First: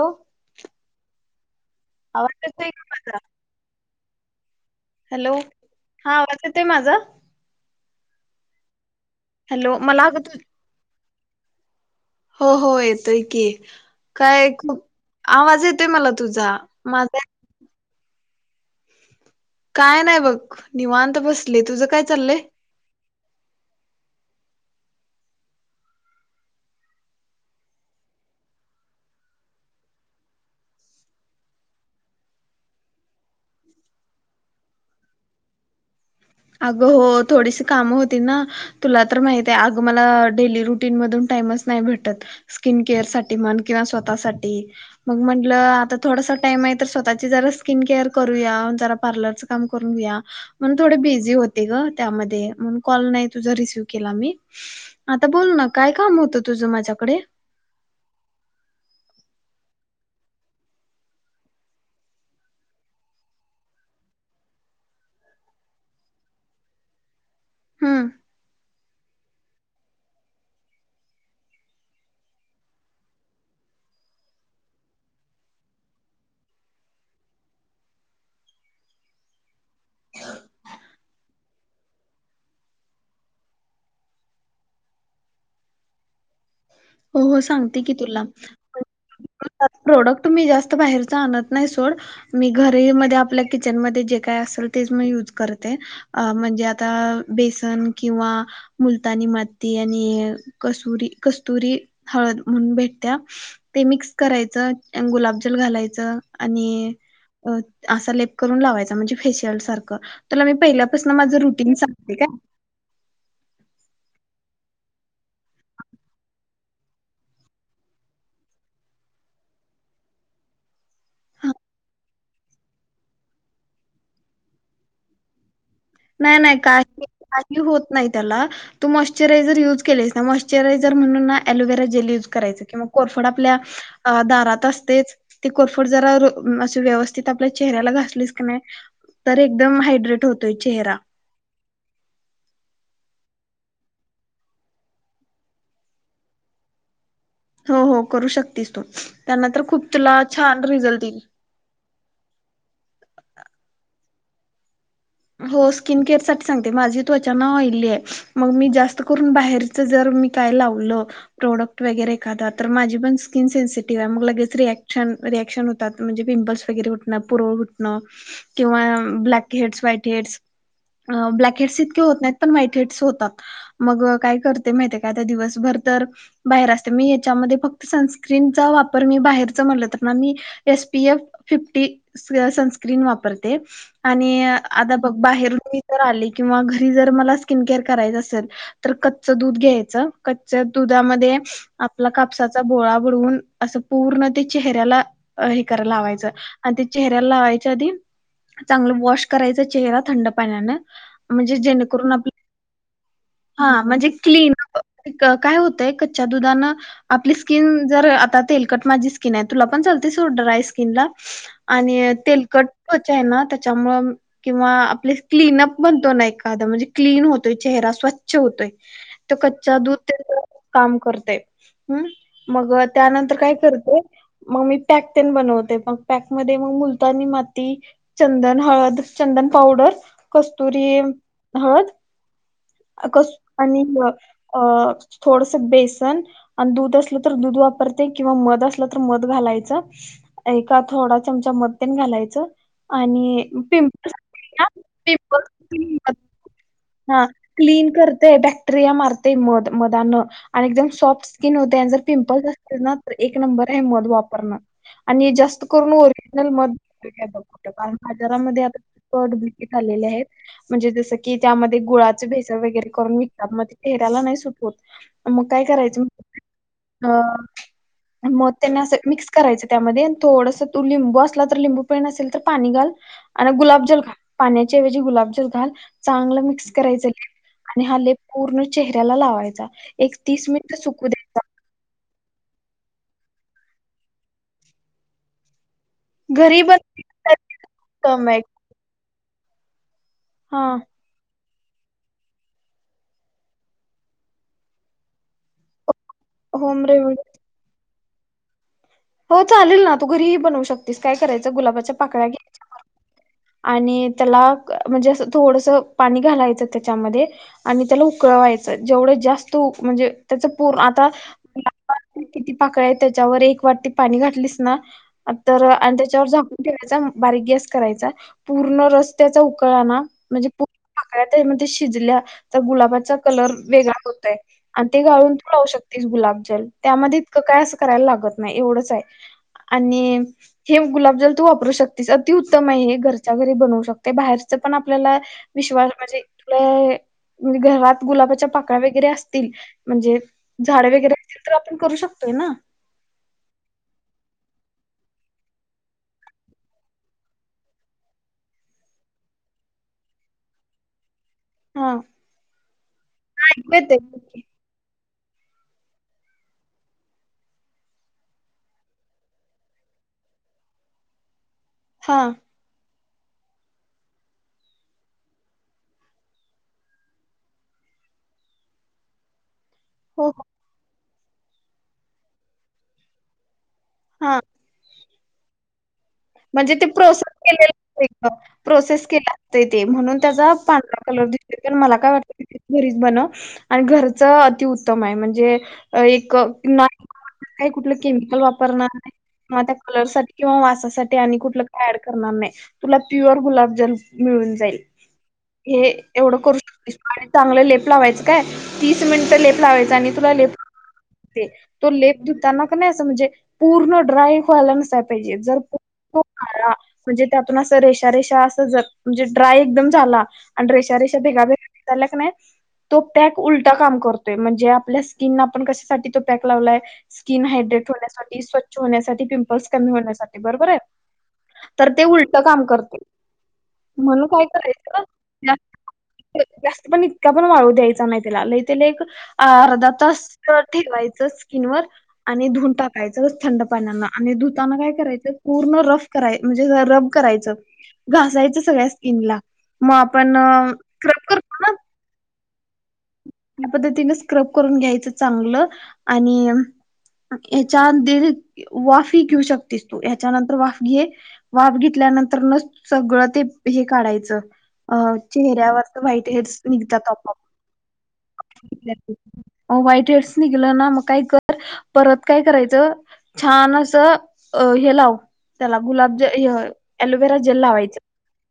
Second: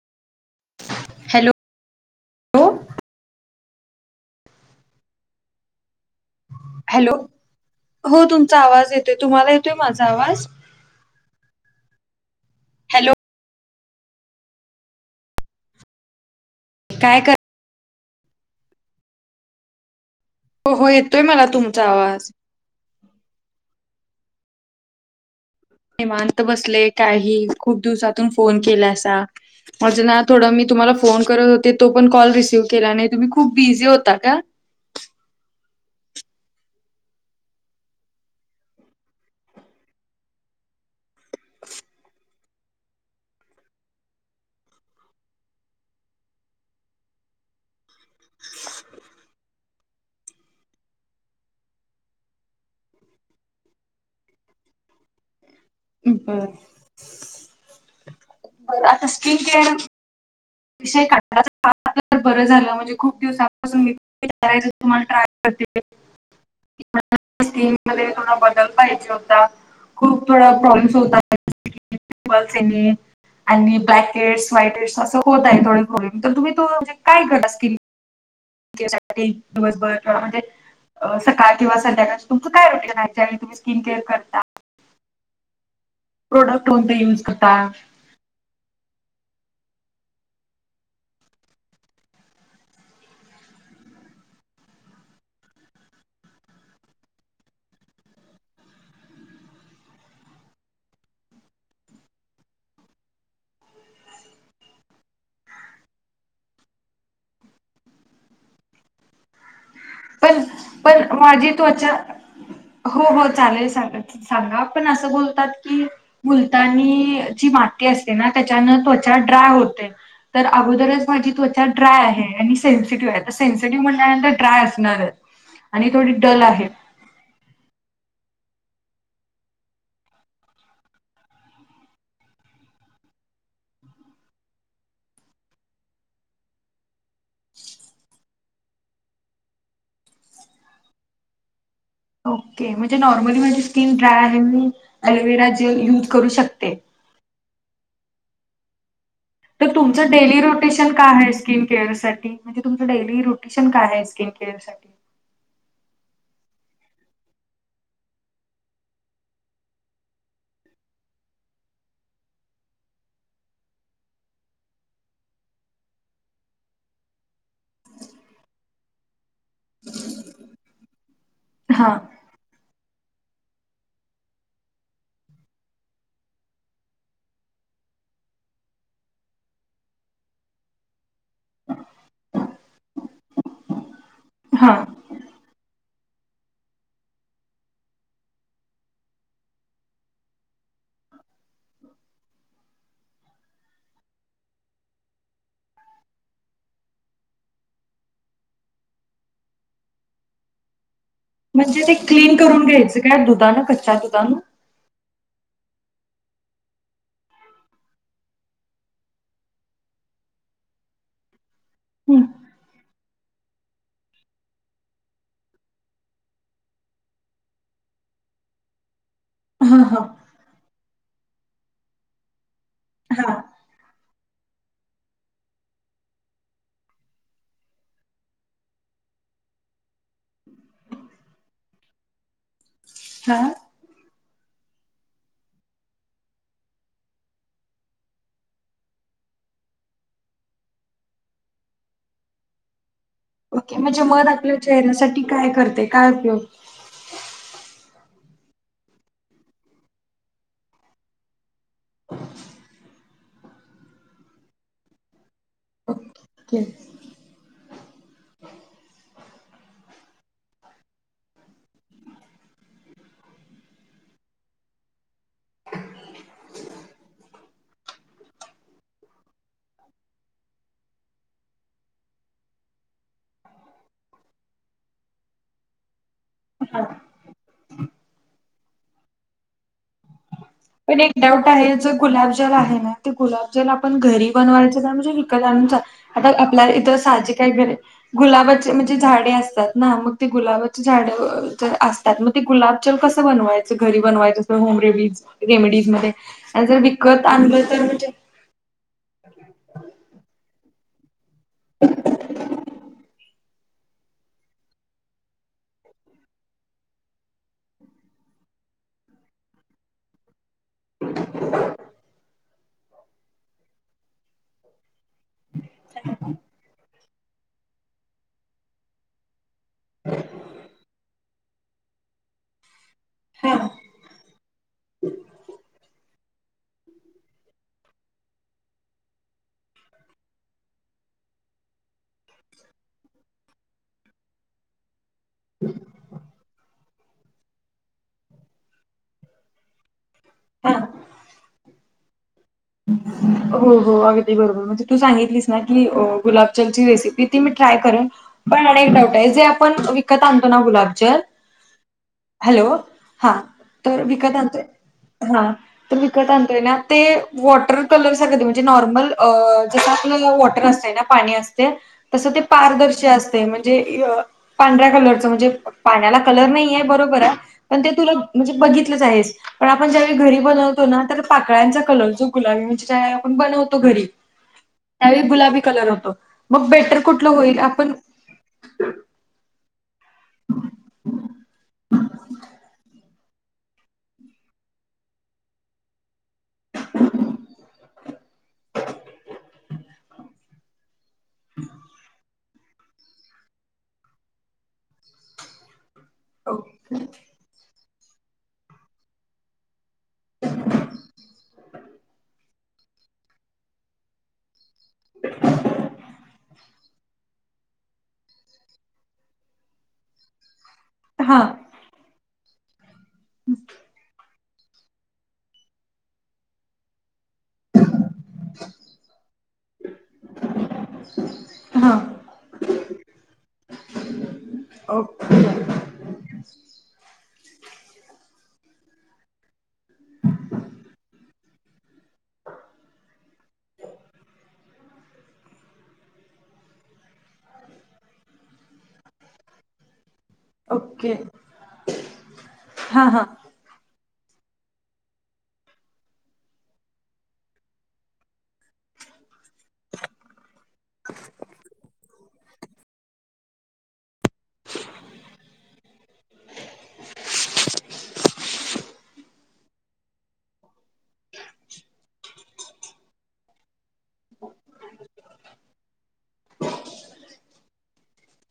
हो हॅलो आवाज येतोय का माझा हॅलो हा वाचत आहे माझं हों तुमचा आवाज येतोय तुम्हाला येतोय हॅलो मला माझा अगं तू आवाज? हों हों हॅलो येतो की काय खूप आवाज येते मला तुझा माझा काय कर काय नाही बघ हो हो निवांत येतोय मला बसले तुझं तुमचा काय आवाज चाललंय निवात बसले काही खूप दिवसातून फोन केला असं. म्हजे ना थोडं मी तुम्हाला फोन करत होते तो पण कॉल रिसीव्ह केला नाही तुम्ही खूप बिझी होता का? आगं हों थोडीशी कामं होती नां तुला तर माहिती आहे आगं मला डेली रुटीन मधून टाइमच नाही भेटत स्किन केअर साठी म्हण किंवा स्वतःसाठी मग म्हटलं आता थोडासा टाइम आहे तर स्वतःची जरा स्किन केअर करूया जरा पार्लरच काम करूया म थोड बिझी त्या क तुसव केला [unintelligible] आता बोल ना काय काम होतं बरं तुझं माझ्याकडे? आता स्कीन केअर विषय [unintelligible] बरं झालं म्हणजे खूप दिवसांपासून मी विचायच तुम्हाला ट्राय करतेय मला स्किन हम्म मध्ये थोडा बदल पाहिजे होता. खूप थोडा प्रॉब्लेम्स होता. पिंपल्स आणि ब्लॅक एडस व्हाईट एअडस असं होत आहेत होय होय तर तुम्ही तो म्हेणजे काय केला स्कीम? दिवसभर म्हणजे सकाळ किंवा संध्याकाळच्या तुमचं रोटी खायची आहे आणि तुम्ही स्किन केअर करता? प्रोडक्ट होते. हो हो सांगते की तुला प्रोडक्ट मी जास्त बाहेरचा आणत नाही सोड मी घरी म आपल्या किचनमध्ये जे काय असेल तेच मी युज करते. अ म्हणजे आता बेसन किंवा मुलतानी माती आणि कसुरी कस्तुरी हळद म्हणून भेटत्या. ते मिक्स करायचं आणि गुलाबजल घालायचं आणि असा लेप करून लावायचा म्हणजे फेशियल सारखं क पण तुला मी पण पहिल्यापासनं माझं माझी रुटीन त्वचा सांगते काय?. हो हो चालेल सांग सांगा पण असं बोलतात की मुलतानी जी माती असते ना त्याच्यान त्वचा ड्राय होते. तर अगोदरच माझी त्वचा ड्राय आहे आणि सेनसीटिव्ह आहे तर सेनसिटिव्ह म्हणल्यानंतर ड्राय अस नाय आणि थोडी डल आहे ही होत नाही त्याला तू मॉश्चरायझर युज केलेस ना मॉश्चरायझर म्हणून ना ॲलोवेरा जेल युज करायचं किंवा कोरफड आपल्या. अ दारातच तेच ते कोरफोड जरा अस व्यवस्थित आपल्या चेहऱ्याला घासलीस की नाय तर एकदम हायड्रेट होतोय चेहरा ओके, म्हणजे नॉर्मली माझी स्किन ड्राय आहे मी ॲलोवेरा जेल यूज करू शकते हों हों करू शकतीस तू त्यांन तर खूप तुमचं तुला डेली छान रोटेशन रिझल्ट काय येईल. आहे स्किन केअर साठी? म्हणजे तुमचं डेली रुटीन काय आहे स्किन केअर साठी? हो स्किन केअर साठी सांगते माझी त्वचान ऑइलीय मग मी जास्त करून बाहेर जर मी काय लावलं प्रोडक्ट वगैरे एखादा तर माझी पण स्कन सेनसिटिव्ह आहे मग लगेच रिऍक्शन रिऍक्शन म्हणजे पिंपल्स वगैरे उठणं पुरळ उठणं किंवा blackheads white head blackheads हा इतके होत नाहीत पण व्हाईट हेडस होतात मग काय करते माहिती ते काय आता दिवसभर तर बाहेर असते मी याच्यामध्ये फक्त सनस्क्रीनचा वापर मी बाहेरच म्हणलं हो तर पण मी S P F fifty sunscreen वापरते आणि हा आता बघ बाहेरुण मी आले किंवा घरी जर मला स्किन केअर करायचं असेल? तर कच्च दूध घ्यायचं कच्च्या दुधामध्ये आपला कापसाचा बोळा बडवून असं पूर्ण ते चेहऱ्याला हे करा लावायचं आणि ते चेहऱ्याला लावायच्या आधी चांगलं वॉश करायचा चेहरा थंड पाण्यान- म्हणजे ते क्लीन करून घ्यायचं काय धुत हा म्हणजे क्लीन काय होतंय कच्च्या दुधानं आपली स्किन जर आता तेलकट माझी स्किनाय तुला पण झालती सुट ड्राय स्किनला आणि हम्म तेलकट त्वचाय ना त्याच्यामुळं किंवा आपले क्लीनअप म्हणतोनां एखादा म्हणजे क्लीन होतोय चेहरा स्व च्छ् होतय तो कच्चा हा दूध हा त्याच काम करतय हम्म मग हा त्यानंतर काय करते मग मी पॅक तेन बनवते मग पॅक मध्ये मग मुलतानी माती चंदन, हळद, चंदन पावडर, कस्तुरी हळद कस हा आणि अं थोडस बेसन आणि दूध असलं तर दूध वापरते किंवा मध असला तर मध घालायचा एका थोडा चमचा मध तेन घालायचं आणि ओके म्हणजे पिंपल मध आपल्या चेहर्‍यासाठी काय करते? पिंपल काय उपयोग? हा क्लीन करते बॅक्टेरिया मारते मध मधान आणि एकदम सॉफ्ट स्किन होते आण जर पिंपल्स असतील ना एक नंबर हाय मध वापरनं. आणि जास्त करून ओरिजनल मध बघ कारण बाजारामध्ये आता फ्राॅड बिकी झालेले आहेत म्हणजे जस की त्यामध्ये गुळाचे भेसर वगैरे करून विकतात, मग ते चेहऱ्याला नाही सुट होत. मग काय करायचं? अं मग त्यांना असं मिक्स करायचं त्यामध्ये थोडस तू लिंबू असला तर लिंबू पिळ नसेल तर पाणी घाल आणि गुलाबजल पाण्याच्याऐवजी गुलाबजल घाल चांगलं मिक्स हा करायचा आणि हा लेप पूर्ण चेहऱ्याला लावायचा एक तीस मिनिट पण सुकू एक द्यायचा डाऊट आहे याचात गुलाबजल आहे ना ते गुलाबजल आपण घरी बनवायचं का म्हणजे विकत आणून चा- आता घरी आपल्या बन इथ साजे काय गुलाबाचे म्हणजे झाडे असतात ना मग ते हा गुलाबाची झाडं असतात मग ते गुलाबजल कसं बनवायचं घरी बनवायचं असं होम रेडी रेमेडीज मध्ये आणि जर होम रेमेडी विकत आणलं तर म्हणजे- हो चालेल ना तू घरीही बनवू शकतेस काय करायचं गुलाबाच्या पाकळ्या घ्यायचा आणि त्याला म्हणजे असं थोडस पाणी घालायचं त्याच्यामध्ये- आणि त्याला उकळवायचं जेवढं जास्त उ म्हणजे त्याच- पर्ण आता किती पाकळ्या आहेत त्याच्यावर एक वाटी पाणी घातलीस ना पु तर आणि त्याच्यावर झाकून ठेवायचा बारीक गॅस करायचा पूर्ण रस्ताचा. कळलना म्हणजे पूर्णकळ्या त्यामध्ये शिजल्या तर गुलाबाचा कलर हा वेगळा होतयं- आणि ते गाळून तू लावू शकतेस गुलाबजल त्यामध्ये काय असं करायला लागत नाही एवढं. चाय आणि हे गुलाबजल तू वापरू शकतेस अतिउत्तम आहे, हे घरच्या घरी बनवू शकते बाहेरचं पण आपल्याला. विश्वास म्हणजे तुला ऐ घरात गुलाबाच्या पाकळ्या वगैरे असतील म्हणजे हा झाड वगैरे असतील तर आपण करू शकतोय ना हो हो अगदी बरोबर म्हणजे तू सांगितलीस ना की गुलाबजलची रेसिपी ती मी ट्राय करेन पण अ एक डाऊट आहे जे आपण विकत आणतो ना गुलाबजल हा हॅलो हां येते तर विकत आणतोय- हा तर विकत आणतोय ना ते वॉटर कलर सारख ते म्हणजे नॉर्मल जसं आपलं वॉटर असतय ना पाणी अस- हा तस ते पारदर्शी असते म्हणजे अ पांढऱ्या कलरचं म्हणजे पाण्याला कलर नाही आहे बरोबर आहे. पण ते तुला म्हणजे बघितलंच आहेस- तर आपण ज्यावेळी हो घरी हो बनवतो ना तर पाकळ्यांचा कलर जो गुलाबी म्हणजे ज्यावेळेला आपण बनवतो घरी- हा त्यावेळी गुलाबी कलर होतो मग म्हणजे ते बेटर प्रोसेस कुठलं होईल आपण केलेलं प्रोसेस केला ते म्हणून त्याचा पांढरा कलर दिस मला काय वाटतय- घरीच बनव आणि घरच अतिउत्तम हाय म्हणजे ए- नाही काही कुठलं केमिकल वापरणार नाही किंवा त्या कलर साठी किंवा वासासाठीकल ते आणि कुठल काय ऍड करणारनाय तुला प्युअर गुलाबजल मिळून जाईल. हे एवढं करु शकतेस काय चांगलं लेप लावायचं काय तीस मिनिटं लेप लावायचं आणि तुला लेप ते तो लेप धुताना का नाही असं म्हणजे पूर्ण ड्राय व्हायला नस पाहिजे जर. तो म्हणजे त्यातून अस रेष रेषा अस म्हणजे ड्राय एकदम झाला आणि रेषा रेषा ' हा उ तो क्याप उलटा काम करतो म्हणजे आपल्यास स्किन आपण कशासाठी तो पॅक लावलायं- स्किन हायड्रेट होण्यासाठी स्वच्छ होण्यासाठी पिंपल्स कमी होण्यासाठी बरोबर आहे तर हा ते उलट काम करतील म्हणून काय करायचं. ओके त्यात जास्त पण इतका पण वाळू द्यायचा नाही तीला लय - त्याला एक अर्धा तास ठेवायचं स्किन वर आणि धुून टाकायचं थंड पाण्याना आणि धुताना काय करायचं. पूर्ण रफ करा म्हणजे रब करायचं- घासायच सगळ्या स्किनला मग आपण ओके स्ब करो हा हा ह्या पद्धतीने स्क्रब करून घ्यायचं चांगलं आणि हच्यांदरीत वाफी घेऊ शकतेस तू ह्याच्यानंतर वाफ- घे वाफ घेतल्यानंतर न सगळं ते हे काढायचं अ चेहऱ्यावरच व्हाइट हेड्स हे निघतात आपोआप वाईट वेळच निघलं ना मग काय कर परत काय करायचं. छान असं अ हे लाव त्याला गुलाब हे एलोवेरा जेल लावायच.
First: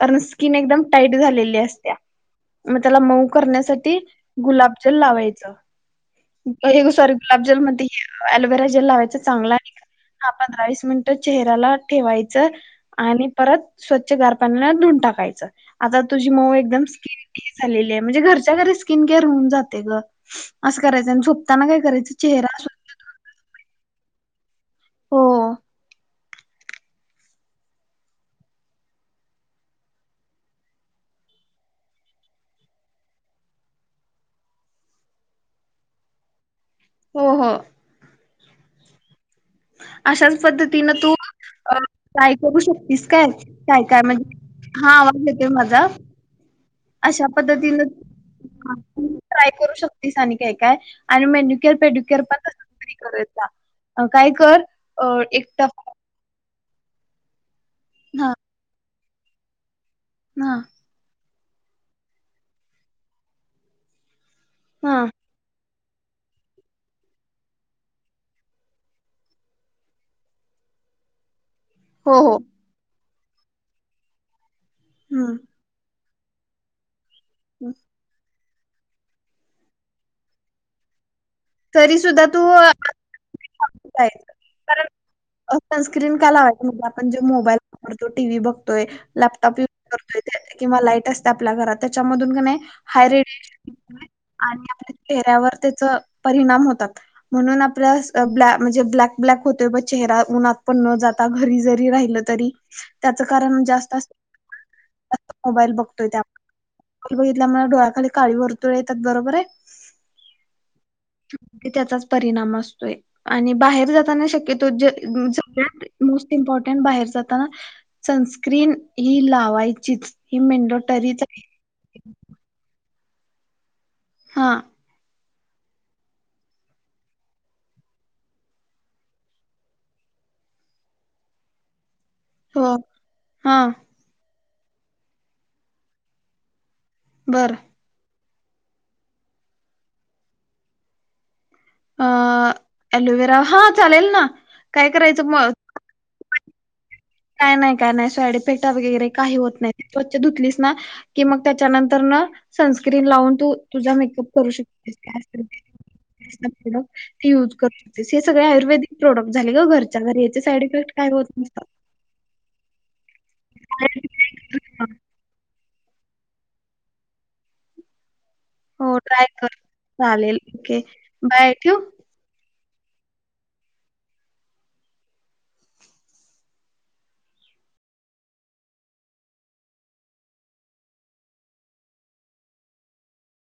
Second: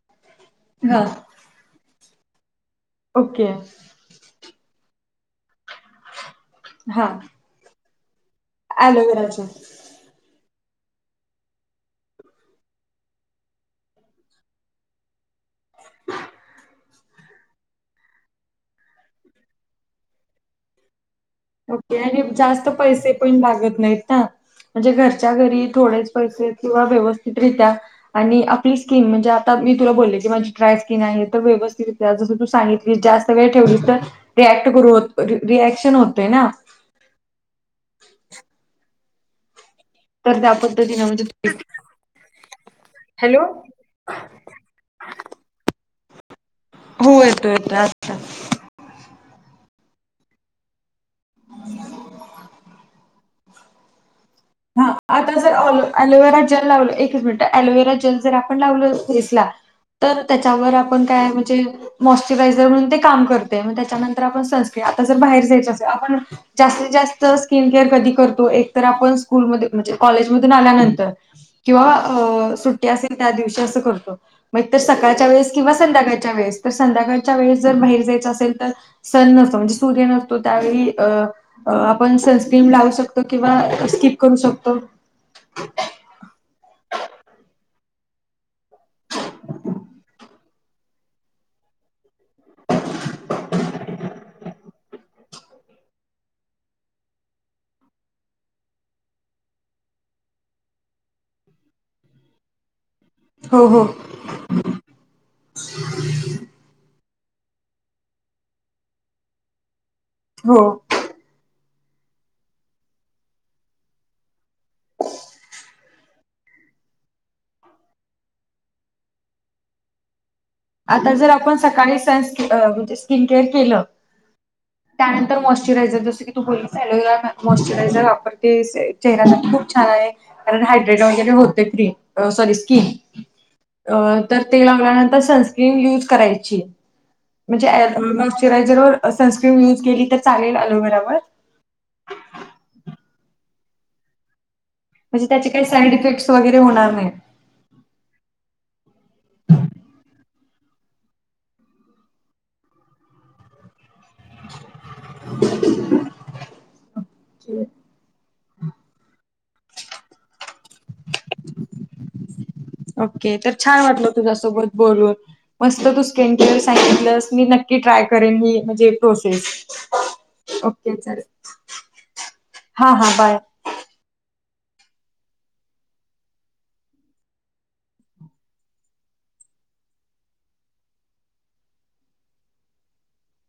कारण स्किन एकदम हां, टाईट झालेली असत्या मग त्याला मऊ ओके. करण्यासाठी गुलाबजल लावायचं हे हां, सॉरी गुलाबजल मधी एलोवेरा जेल लावायचं ॲलोवेराचं. चांगला आणि हा पंधरा वीस मिनिट चेहऱ्याला ठेवायचं आणि परत स्वच्छ गार पाण्याला धुन टाकायच. आता तुझी मऊ एकदम स्किन [unintelligible] क झालेली आहे म्हणजे घरच्या घरी स्किन क्लेअर होऊन जातय गं [unintelligible] अस करायचं आणि झोप ओके आणि जास्त पैसे पण लागत नाहीत ना म्हणजे हो घरच्या घरी थोडे पैसे किंवा व्यवस्थितरित्या आणि आपली स्किन म्हणजे आता मी तुला बोलले की माझी ड्राय स्किन आहे तर व्यवस्थित त्या जसं तू सांगितली जास्त वेळ ठेवलीस तर रिॲक्ट करू रिॲक्शन होतेय ना. हो, हो. अशाच तर त्या पद्धतीनं पद्धतीने तू म्हणजे काय करू शकतेस काय, हॅलो काय, काय म्हणजे हा आवाज येतोय माझा हो अशा येतो येतो पद्धतीन आता. ट्रय करू शकतेस आणि काय, काय आणि मेन्युक्यअर, पेड्युक्यअर पण [unintelligible] काय कर. हा अ आता एक जर टफ लो एलोवेरा जेल लावल एकच मिंनट एलोवेरा जलच हा काय आपण लावला फेसला तर हा त्याच्यावर पण काय म्हणजे मॉस्चरायझर म्हणून ते काम करते त्याच्यानंतर आपण सनस्किन हा आता जर बाहेर जायच असतं. आप जातीत जास्त स्किन केअर कधी करतो एक तर आपण कूल मध्ये म्हणजे कॉलेज मधून आल्यानंतर किंवा हो हो असेल त्या दिवशी अस करतो सकाळच्या हम्म वेळेस किंवा संध्याकाळच्या वेळेस तर संध्याकाळच्या वेळेस जर बाहेर जायचं असेल तर सण नसतो म्हणजे सूर्य नसतो त्यावेळी अ तरी आपण सुद्धा तू सनस्क्रीम लावू शकतो किंवा स्किप जायचं करू शकतो. कारण सनस्क्रीन का लावायची म्हणजे आपण जो मोबाईल तो टी व्ही बघतोय लॅपटॉप य करतोय किंवा लाईट असते आपल्या घरात त्याच्यामधून का नाही हाय रेडिएशन आणि आपल्या चेहऱ्यावर त्याच परिणाम होतात. म्हणून आपल्या ब्लॅ म्हणजे ब्लॅक, ब्लॅक होतोय ब चेहरा उन्हात पण न जाता घरी जरी राहिल तरी त्याच कारण हो हो. जास्त मोबाईल बघतोय त्या मोबाईल बघितल्या मला डोळ्याखाली काळी वर्तुळे येतात बरोबर आहे. हो. म्हे त्याचाच परिणाम असतोय. आणि बाहेर जाताना शक्यतो सगळ्यात मोस्ट इम्पॉर्टंट बाहेर जाताना. सनस्क्रीन ही लावायचीच ही मे आता जर आपण सकाळी सन म्हणजे स्किन केअर केलं हां.. त्यानंतर मॉइशचरायझर जसं की तू बोलीस ऑलोवेरा मॉस्चरायझर वापरते चेहऱ्यासाठी खूप छान आहे कारण हायड्रेट वगैरे होते क्रीम सॉरी हो स्कीन हा तर ते लावल्यानंतर सन क्रीम युज करायची बर म्हणजे ऑलोवेरा मॅसरायजर सनस्क्रीम युज केली तर चालेल अलोवेरावर? अ अलोवेरा हा चालेल ना. काय करायचं म्हणजे त्याचे मग काही साईड इफेक्ट्स वगैरे होणार नाही. काय नाही, काय नाही साईड इफेक्ट वगैरे काही होत नाही स्वच्छ धुतलीस ना कि मग त्याच्यानंतर न सनस्क्रीन लावून तू तुझा मे करु शकते प्रोडक्ट्स ती युज करू हे सगळे आयुर्वेदिक प्रोडक्ट झाले ग घरच्या तर याचे साईड इफेक्ट काय होत नसतात. ओके तर छान वाटल तुझ्या सोबत बोलून. मस्त तू स्किन केअर सांगितलंस मी नक्की ट्राय करेन मी. म्हणजे हो ट्राय कर प्रोसेस चालेल ओके चालेल बाय ठेवू? हा, हा, बाय.